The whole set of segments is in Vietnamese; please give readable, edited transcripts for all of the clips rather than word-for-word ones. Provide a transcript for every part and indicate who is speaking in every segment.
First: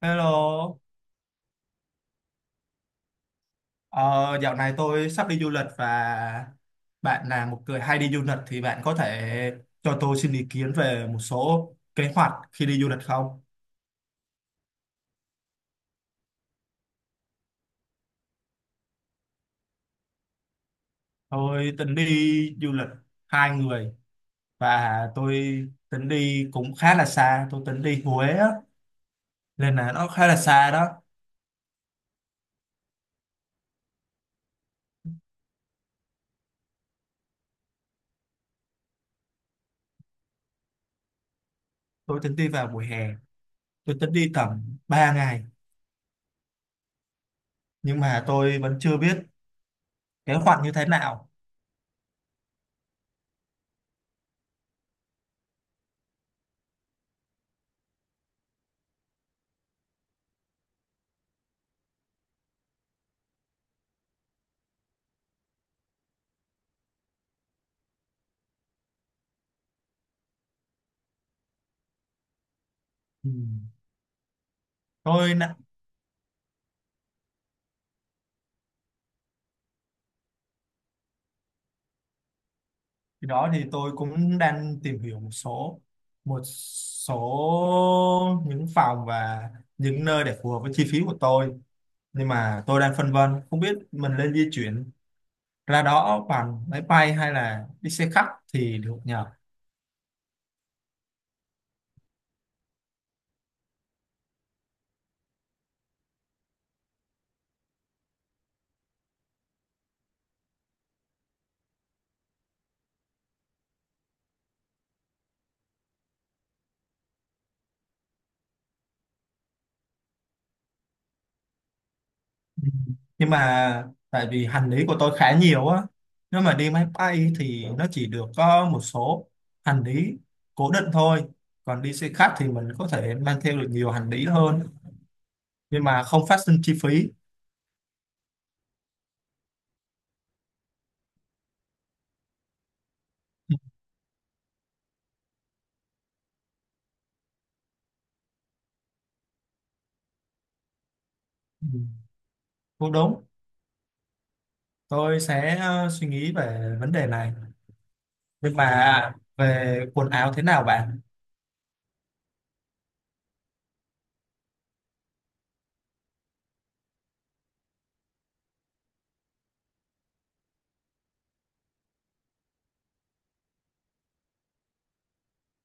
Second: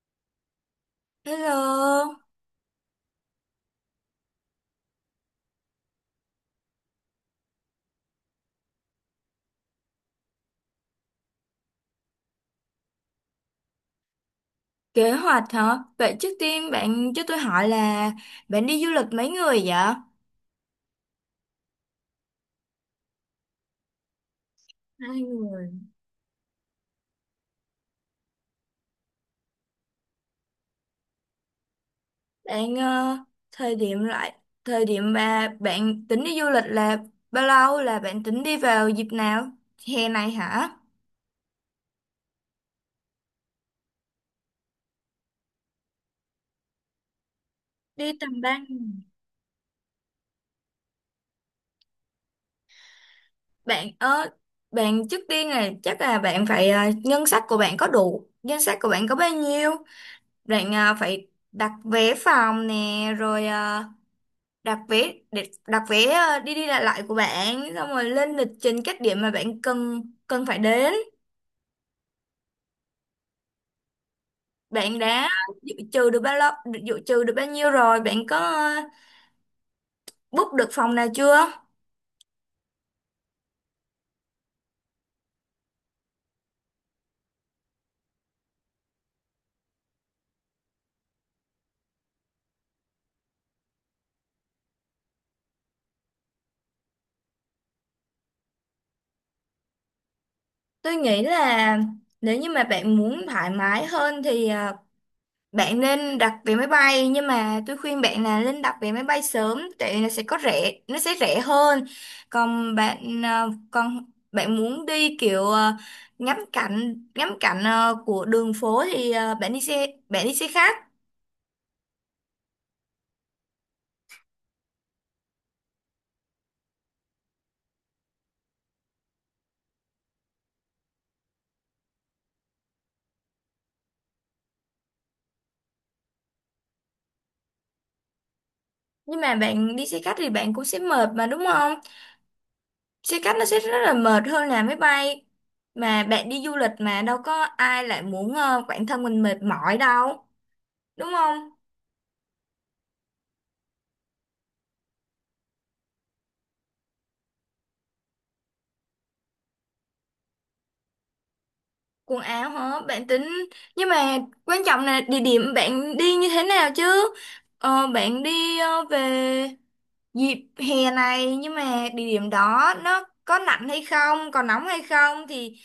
Speaker 1: Hello,
Speaker 2: Hello,
Speaker 1: ờ, dạo này tôi sắp đi du lịch và bạn là một người hay đi du lịch thì bạn có thể cho tôi xin ý kiến về một số kế hoạch khi đi du lịch không?
Speaker 2: kế hoạch hả? Vậy trước tiên bạn cho tôi hỏi là bạn đi du lịch mấy người vậy?
Speaker 1: Tôi tính đi du lịch 2 người và
Speaker 2: hai
Speaker 1: tôi
Speaker 2: người
Speaker 1: tính đi cũng khá là xa, tôi tính đi Huế á, nên là nó khá là xa đó.
Speaker 2: Bạn thời điểm lại thời điểm mà bạn tính đi du lịch là bao lâu, là bạn tính đi vào dịp nào? Hè này hả?
Speaker 1: Tôi tính đi vào mùa hè, tôi tính đi tầm 3 ngày nhưng
Speaker 2: Đi
Speaker 1: mà
Speaker 2: tầm ba
Speaker 1: tôi vẫn
Speaker 2: ngày
Speaker 1: chưa biết kế hoạch như thế nào.
Speaker 2: Bạn bạn trước tiên là chắc là bạn phải ngân sách của bạn có đủ, ngân sách của bạn có bao nhiêu? Bạn phải đặt vé phòng nè, rồi đặt vé đi đi lại lại của bạn, xong rồi lên lịch trình các điểm mà bạn cần cần phải đến.
Speaker 1: Ừ.
Speaker 2: Bạn đã
Speaker 1: Tôi nã-
Speaker 2: dự trù được bao lâu, dự trù được bao nhiêu, rồi bạn có book được phòng nào chưa?
Speaker 1: Thì đó thì tôi cũng đang tìm hiểu một số những phòng và những nơi để phù hợp với chi phí của tôi nhưng mà tôi đang phân vân không biết mình nên di chuyển ra đó bằng máy bay hay là đi xe khách thì được nhờ.
Speaker 2: Tôi nghĩ là nếu như mà bạn muốn thoải mái hơn thì bạn nên đặt vé máy bay, nhưng mà tôi khuyên bạn là nên đặt vé máy bay sớm, tại vì nó sẽ có rẻ, nó sẽ rẻ hơn. Còn bạn còn bạn muốn đi kiểu ngắm cảnh của đường phố thì bạn đi xe khách.
Speaker 1: Ừ. Nhưng mà tại vì hành lý của tôi khá nhiều á, nếu mà đi máy bay thì nó chỉ được có một số hành lý cố định thôi, còn đi xe khách thì mình có thể mang theo được nhiều hành lý hơn nhưng mà không phát sinh chi phí.
Speaker 2: Nhưng mà bạn đi xe khách thì bạn cũng sẽ mệt mà, đúng không? Xe khách nó sẽ rất là mệt hơn là máy bay. Mà bạn đi du lịch mà đâu có ai lại muốn bản thân mình mệt mỏi đâu, đúng không?
Speaker 1: Ừ, cũng đúng, tôi sẽ suy nghĩ về vấn đề này. Nhưng mà về quần áo thế nào bạn?
Speaker 2: Quần áo hả? Bạn tính nhưng mà quan trọng là địa điểm bạn đi như thế nào chứ? Bạn đi về dịp hè này, nhưng mà địa điểm đó nó có lạnh hay không, có nóng hay không, thì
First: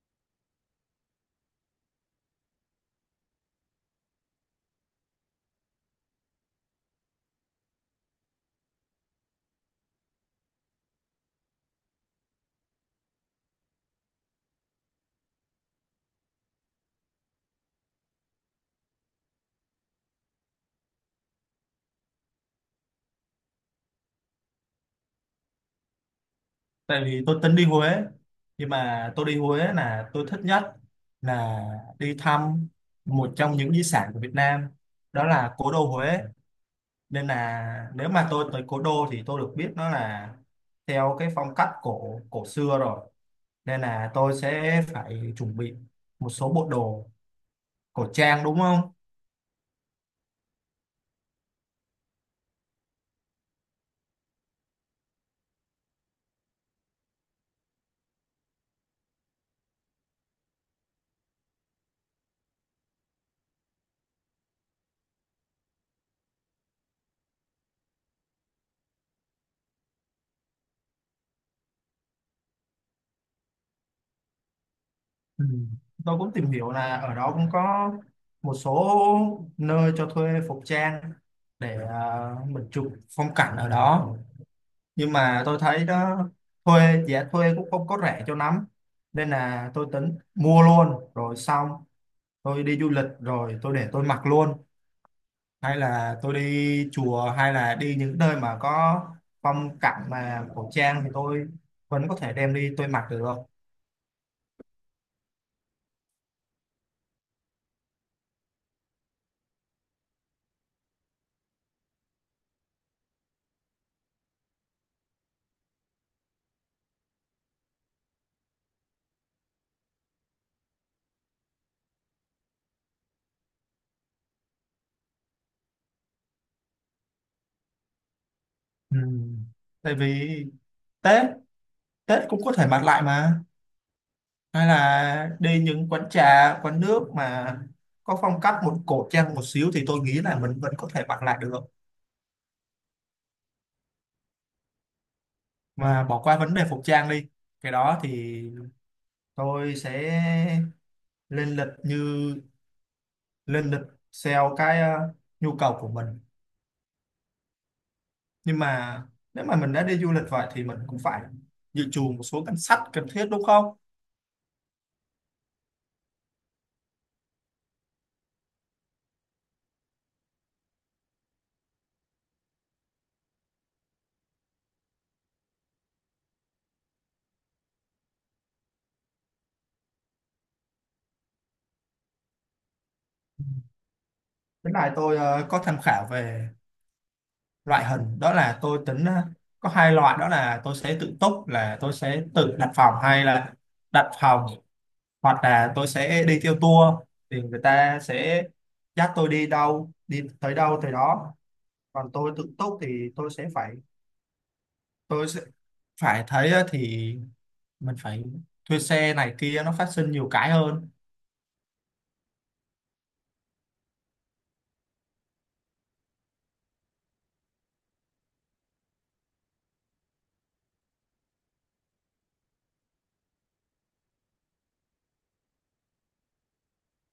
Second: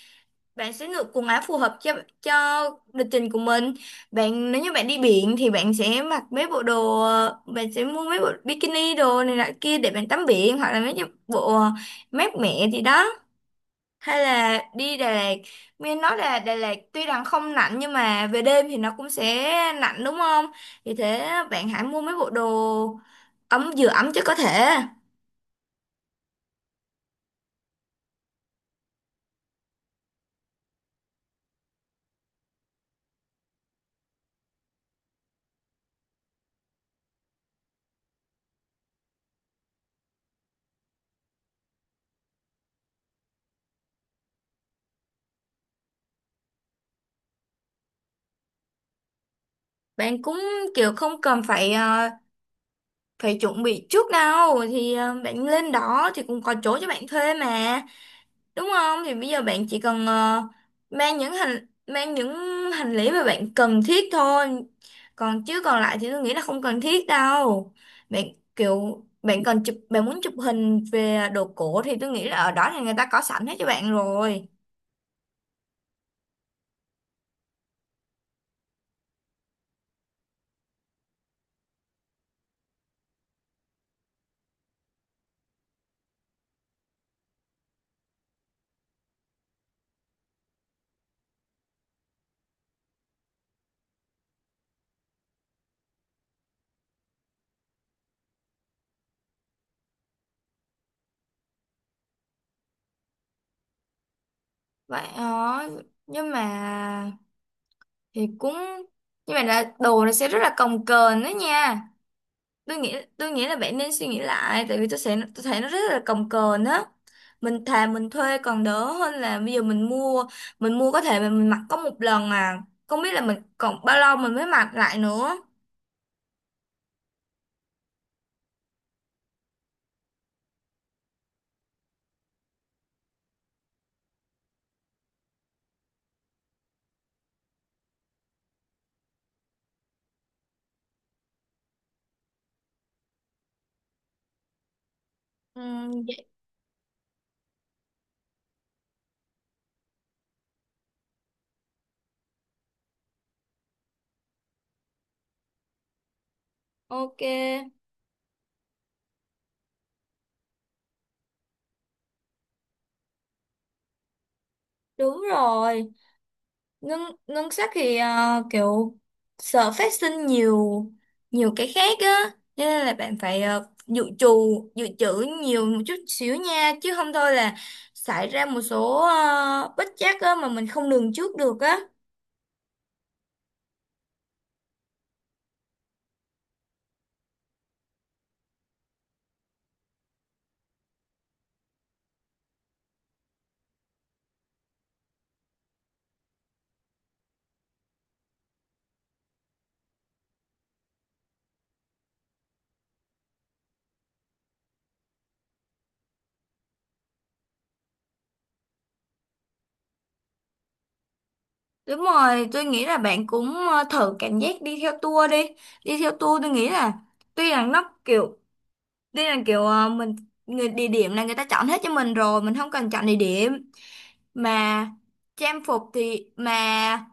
Speaker 2: bạn sẽ lựa quần áo phù hợp cho cho lịch trình của mình. Bạn nếu như bạn đi biển thì bạn sẽ mặc mấy bộ đồ, bạn sẽ mua mấy bộ bikini đồ này nọ kia để bạn tắm biển, hoặc là mấy cái bộ mát mẻ gì đó, hay là đi Đà Lạt. Nghe nói là Đà Lạt tuy rằng không lạnh nhưng mà về đêm thì nó cũng sẽ lạnh, đúng không? Vì thế bạn hãy mua mấy bộ đồ ấm vừa ấm chứ có thể
Speaker 1: Tại vì tôi tính đi Huế, nhưng mà tôi đi Huế là tôi thích nhất là đi thăm một trong những di sản của Việt Nam, đó là cố đô Huế. Nên là nếu mà tôi tới cố đô thì tôi được biết nó là theo cái phong cách cổ cổ xưa rồi. Nên là tôi sẽ phải chuẩn bị một số bộ đồ cổ trang đúng không?
Speaker 2: bạn cũng kiểu không cần phải phải chuẩn bị trước đâu, thì bạn lên đó thì cũng có chỗ cho bạn thuê mà, đúng không? Thì bây giờ bạn chỉ cần mang những hành lý mà bạn cần thiết thôi, còn chứ còn lại thì tôi nghĩ là không cần thiết đâu. Bạn kiểu bạn muốn chụp hình về đồ cổ thì tôi nghĩ là ở đó thì người ta có sẵn hết cho bạn rồi.
Speaker 1: Ừ. Tôi cũng tìm hiểu là ở đó cũng có một số nơi cho thuê phục trang để mình chụp phong cảnh ở đó, nhưng mà tôi thấy đó thuê giá thuê cũng không có rẻ cho lắm, nên là tôi tính mua luôn rồi xong tôi đi du lịch rồi tôi để tôi mặc luôn, hay là tôi đi chùa hay là đi những nơi mà có phong cảnh mà cổ trang thì tôi vẫn có thể đem đi tôi mặc được.
Speaker 2: Vậy đó, nhưng mà thì cũng nhưng mà là đồ nó sẽ rất là cồng kềnh đó nha. Tôi nghĩ là bạn nên suy nghĩ lại, tại vì tôi sẽ tôi thấy nó rất là cồng kềnh á. Mình thà mình thuê còn đỡ hơn là bây giờ mình mua, có thể mà mình mặc có 1 lần à, không biết là mình còn bao lâu mình mới mặc lại nữa.
Speaker 1: Ừ. Tại vì Tết Tết cũng có thể mặc lại mà, hay là đi những quán trà quán nước mà có phong cách một cổ trang một xíu thì tôi nghĩ là mình vẫn có thể mặc lại được,
Speaker 2: Ừ,
Speaker 1: mà bỏ
Speaker 2: vậy-
Speaker 1: qua vấn đề phục trang đi. Cái đó thì tôi sẽ lên lịch như lên lịch theo cái nhu cầu của mình.
Speaker 2: ok.
Speaker 1: Nhưng mà nếu mà mình đã đi du lịch vậy thì mình cũng phải dự trù một số ngân sách cần thiết đúng không?
Speaker 2: Đúng rồi, ngân ngân sách thì kiểu sợ phát sinh nhiều nhiều cái khác á, cho nên là bạn phải dự trù dự trữ nhiều một chút xíu nha, chứ không thôi là xảy ra một số bất trắc á mà mình không lường trước được á.
Speaker 1: Cái này tôi có tham khảo về loại hình đó, là tôi tính có hai loại, đó là tôi sẽ tự túc là tôi sẽ tự đặt phòng hay là đặt phòng, hoặc là tôi sẽ đi theo tour thì người ta sẽ dắt tôi đi đâu đi tới đâu tới đó. Còn tôi tự túc thì tôi sẽ phải thấy á, thì mình phải thuê xe này kia, nó phát sinh nhiều cái hơn.
Speaker 2: Đúng rồi, tôi nghĩ là bạn cũng thử cảm giác đi theo tour đi. Đi theo tour Tôi nghĩ là tuy là nó kiểu tuy là kiểu mình người địa điểm là người ta chọn hết cho mình rồi, mình không cần chọn địa điểm mà trang phục thì mà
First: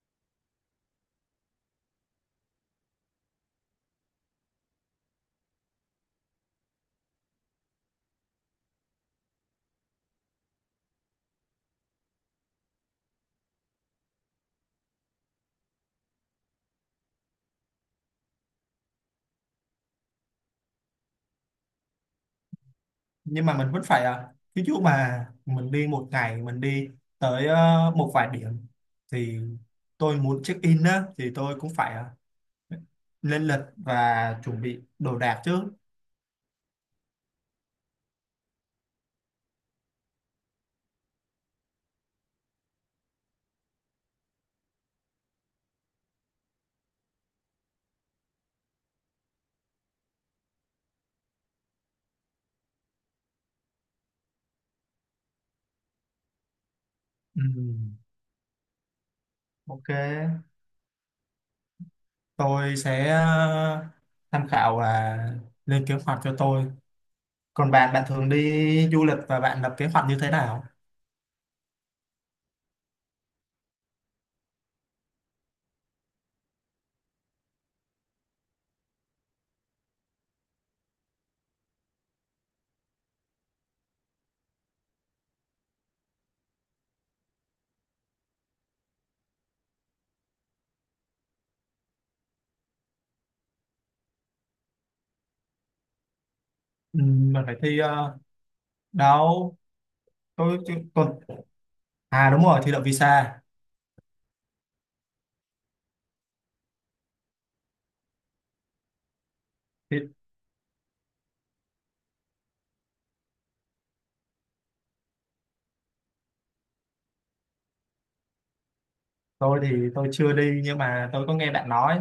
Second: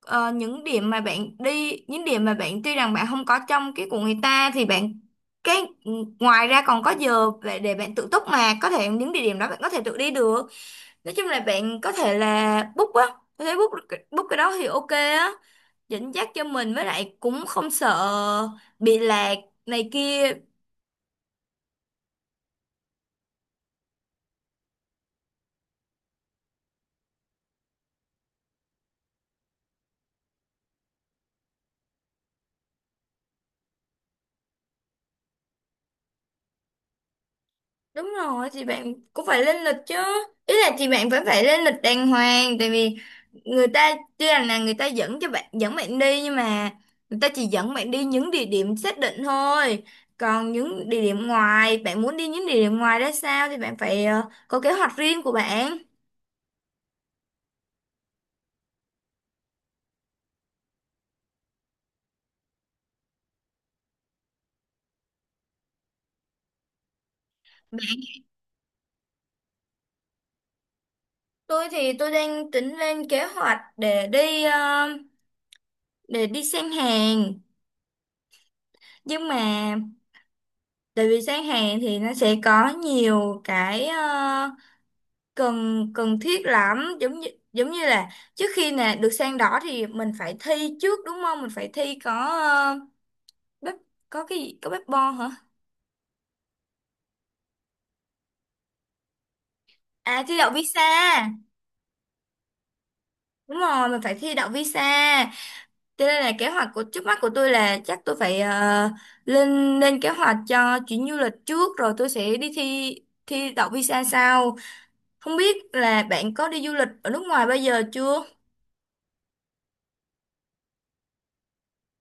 Speaker 2: những điểm mà bạn đi, những điểm mà bạn tuy rằng bạn không có trong cái của người ta thì bạn cái ngoài ra còn có giờ để bạn tự túc mà có thể những địa điểm đó bạn có thể tự đi được. Nói chung là bạn có thể là book á, có thể book book cái đó thì ok á, dẫn dắt cho mình với lại cũng không sợ bị lạc này kia.
Speaker 1: Nhưng mà mình vẫn phải ví dụ mà mình đi một ngày mình đi tới một vài điểm thì tôi muốn check in á thì tôi cũng phải lên lịch và chuẩn bị đồ đạc trước.
Speaker 2: Đúng rồi thì bạn cũng phải lên lịch chứ, ý là thì bạn vẫn phải lên lịch đàng hoàng, tại vì người ta tuy rằng là người ta dẫn bạn đi nhưng mà người ta chỉ dẫn bạn đi những địa điểm xác định thôi, còn những địa điểm ngoài bạn muốn đi những địa điểm ngoài ra sao thì bạn phải có kế hoạch riêng của bạn.
Speaker 1: Ừ. OK. Tôi sẽ tham khảo và lên kế hoạch cho tôi. Còn bạn bạn thường đi du lịch và bạn lập kế hoạch như thế nào?
Speaker 2: Tôi thì tôi đang tính lên kế hoạch để đi để đi sang Hàn, nhưng mà tại vì sang Hàn thì nó sẽ có nhiều cái cần cần thiết lắm, giống như là trước khi nè được sang đỏ thì mình phải thi trước, đúng không? Mình phải thi có ờ, bếp, có cái gì có bếp bo hả?
Speaker 1: Ừ. Mình phải thi đâu.
Speaker 2: À, thi đậu visa.
Speaker 1: Còn à, đúng rồi, thi đậu visa.
Speaker 2: Đúng rồi, mình phải thi đậu visa, cho nên là kế hoạch của trước mắt của tôi là chắc tôi phải lên
Speaker 1: Thì
Speaker 2: lên kế hoạch cho chuyến du lịch trước, rồi tôi sẽ đi thi thi đậu visa sau. Không biết là bạn có đi du lịch ở nước ngoài bao giờ chưa?
Speaker 1: tôi thì tôi chưa đi nhưng mà tôi có nghe bạn nói,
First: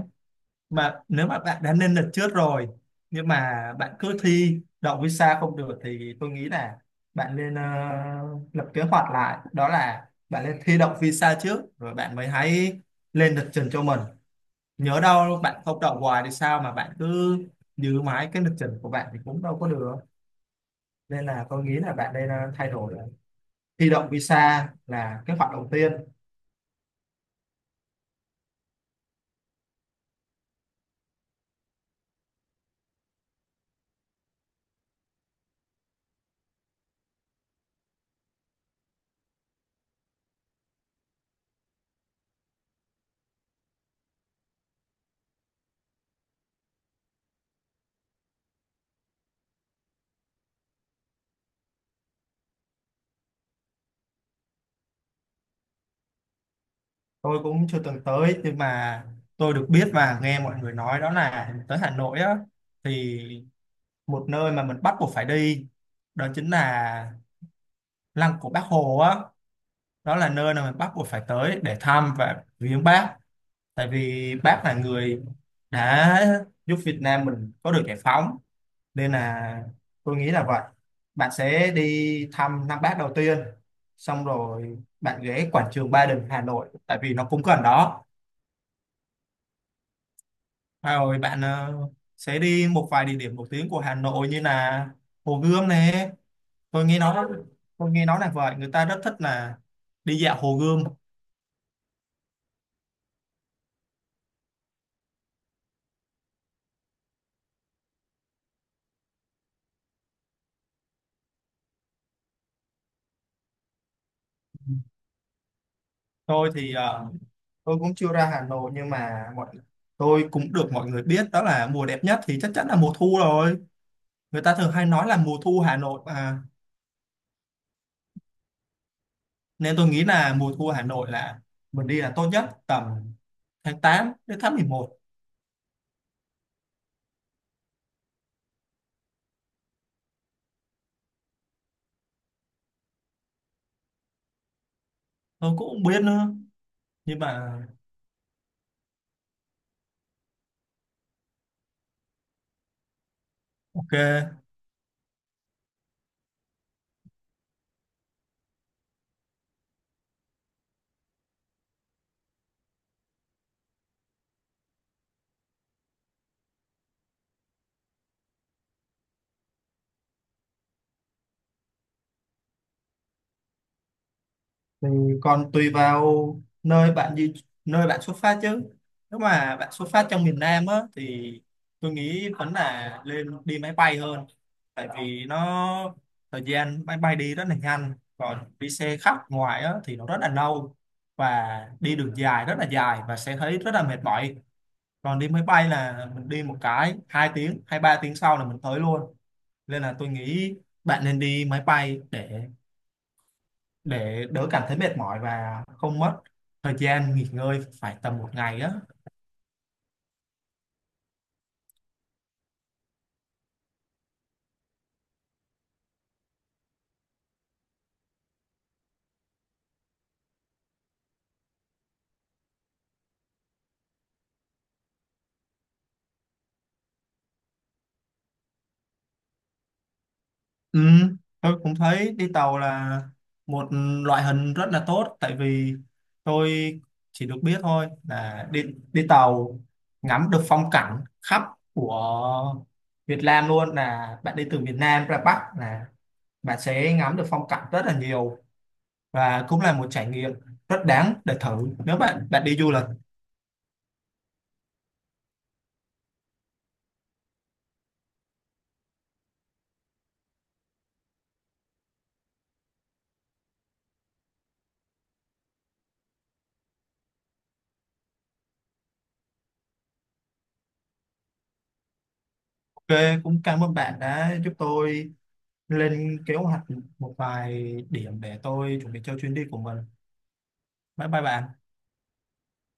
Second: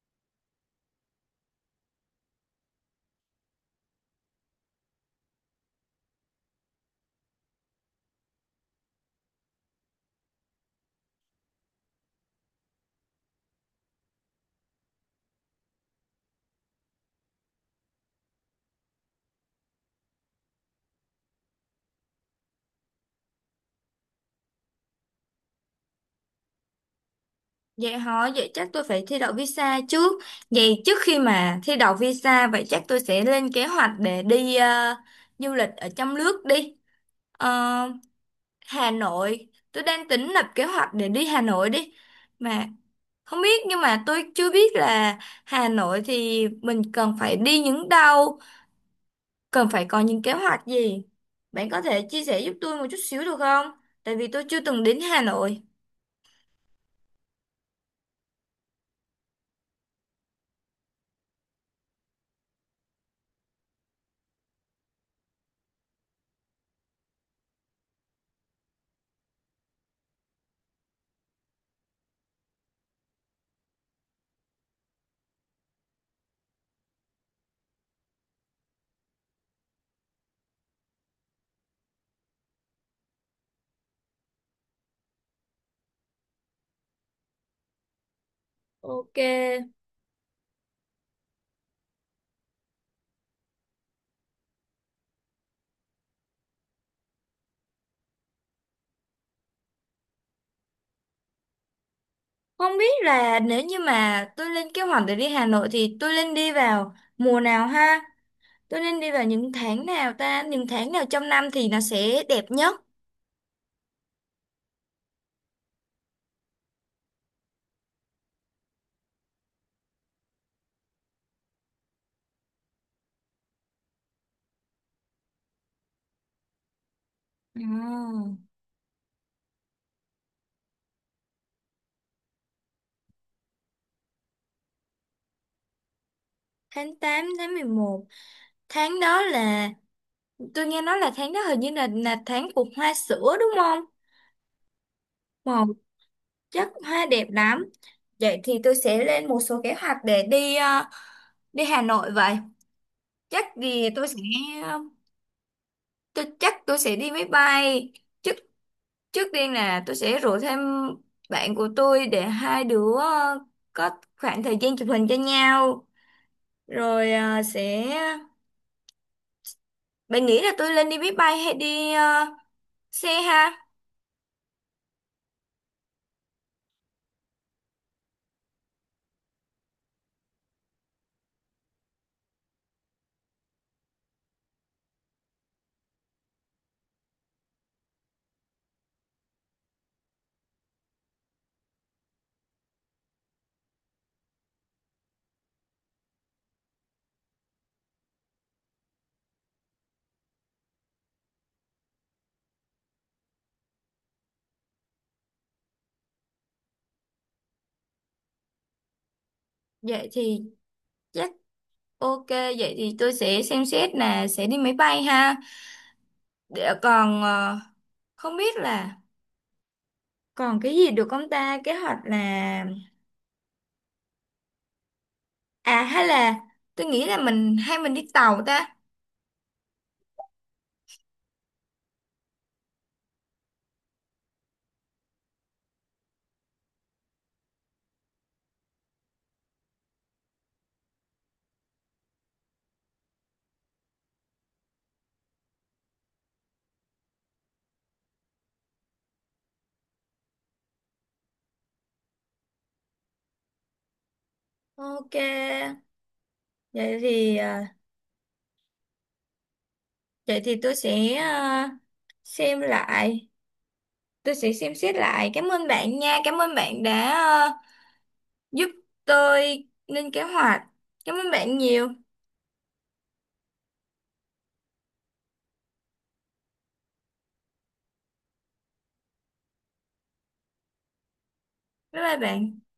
Speaker 1: mà nếu mà bạn đã lên lịch trước rồi nhưng mà bạn cứ thi đậu visa không được thì tôi nghĩ là bạn nên lập kế hoạch lại, đó là bạn nên thi đậu visa trước rồi bạn mới hãy lên lịch trình cho mình. Nhớ đâu bạn không đậu hoài thì sao mà bạn cứ giữ mãi cái lịch trình của bạn thì cũng đâu có được. Nên là tôi nghĩ là bạn nên thay đổi, thi đậu visa là kế hoạch đầu tiên.
Speaker 2: Vậy hả? Vậy chắc tôi phải thi đậu visa trước. Vậy trước khi mà thi đậu visa, vậy chắc tôi sẽ lên kế hoạch để đi du lịch ở trong nước đi. Ờ, Hà Nội, tôi đang tính lập kế hoạch để đi Hà Nội đi. Mà không biết, nhưng mà tôi chưa biết là Hà Nội thì mình cần phải đi những đâu, cần phải có những kế hoạch gì. Bạn có thể chia sẻ giúp tôi một chút xíu được không? Tại vì tôi chưa từng đến Hà Nội.
Speaker 1: Tôi cũng chưa từng tới nhưng mà tôi được biết và nghe mọi người nói, đó là tới Hà Nội á thì một nơi mà mình bắt buộc phải đi, đó chính là Lăng của Bác Hồ á, đó là nơi mà mình bắt buộc phải tới để thăm và viếng bác, tại vì bác là người đã giúp Việt Nam mình có được giải phóng. Nên là tôi nghĩ là vậy, bạn sẽ đi thăm Lăng Bác đầu tiên, xong rồi bạn ghé quảng trường Ba Đình Hà Nội tại vì nó cũng gần đó.
Speaker 2: Ok.
Speaker 1: À, rồi bạn sẽ đi một vài địa điểm nổi tiếng của Hà Nội như là Hồ Gươm này, tôi nghe nói tôi nghe nói là vậy, người ta rất thích là đi dạo Hồ Gươm.
Speaker 2: Không biết là nếu như mà tôi lên kế hoạch để đi Hà Nội thì tôi nên đi vào mùa nào ha? Tôi nên đi vào những tháng nào ta? Những tháng nào trong năm thì nó sẽ đẹp nhất?
Speaker 1: Tôi thì tôi cũng chưa ra Hà Nội nhưng mà tôi cũng được mọi người biết đó là mùa đẹp nhất thì chắc chắn là mùa thu rồi, người ta thường hay nói là mùa thu Hà Nội mà.
Speaker 2: Ừ.
Speaker 1: Nên tôi nghĩ là mùa thu Hà Nội là mình đi là tốt nhất, tầm tháng 8 đến tháng 11.
Speaker 2: Tháng 8, tháng 11, tháng đó là tôi nghe nói là tháng đó hình như là tháng của hoa sữa đúng không?
Speaker 1: Tôi
Speaker 2: Màu
Speaker 1: cũng không biết nữa
Speaker 2: chắc hoa
Speaker 1: nhưng
Speaker 2: đẹp
Speaker 1: mà.
Speaker 2: lắm. Vậy thì tôi sẽ lên một số kế hoạch để đi đi Hà Nội vậy. Chắc thì tôi sẽ
Speaker 1: OK.
Speaker 2: ờ, tôi chắc tôi sẽ đi máy bay. Trước tiên là tôi sẽ rủ thêm bạn của tôi để 2 đứa có khoảng thời gian chụp hình cho nhau. Rồi sẽ. Bạn nghĩ là tôi lên đi máy bay hay đi xe ha?
Speaker 1: Thì còn tùy vào nơi bạn đi, nơi bạn xuất phát chứ, nếu mà bạn xuất phát trong miền Nam á thì tôi nghĩ vẫn là lên đi máy bay hơn, tại vì nó, thời gian máy bay đi rất là nhanh, còn đi xe khách ngoài á thì nó rất là lâu và đi đường dài rất là dài và sẽ thấy rất là mệt mỏi. Còn đi máy bay là mình đi một cái 2 tiếng hay 3 tiếng sau là mình tới luôn, nên là tôi nghĩ bạn nên đi máy bay để đỡ cảm thấy mệt mỏi và không mất thời gian nghỉ ngơi phải tầm một ngày á.
Speaker 2: Vậy thì chắc ok. Vậy thì tôi sẽ xem xét là sẽ đi máy bay ha. Để còn không biết là còn cái gì được không ta? Kế hoạch là... À hay là tôi nghĩ là mình hay mình đi tàu ta.
Speaker 1: Ừ, tôi cũng thấy đi tàu là một loại hình rất là tốt, tại vì tôi chỉ được biết thôi là đi đi tàu ngắm được phong cảnh khắp của Việt Nam luôn, là bạn đi từ miền Nam ra Bắc là bạn sẽ ngắm được phong cảnh rất là nhiều và cũng là một trải nghiệm rất đáng để thử nếu bạn bạn đi du lịch.
Speaker 2: Ok. Vậy thì... vậy thì tôi sẽ xem lại, tôi sẽ xem xét lại. Cảm ơn bạn nha, cảm ơn bạn đã giúp tôi lên kế hoạch. Cảm ơn bạn nhiều.
Speaker 1: OK, cũng cảm ơn bạn đã giúp tôi lên kế hoạch một vài điểm để tôi chuẩn bị cho chuyến đi của mình. Bye bye bạn.
Speaker 2: Bye bye bạn.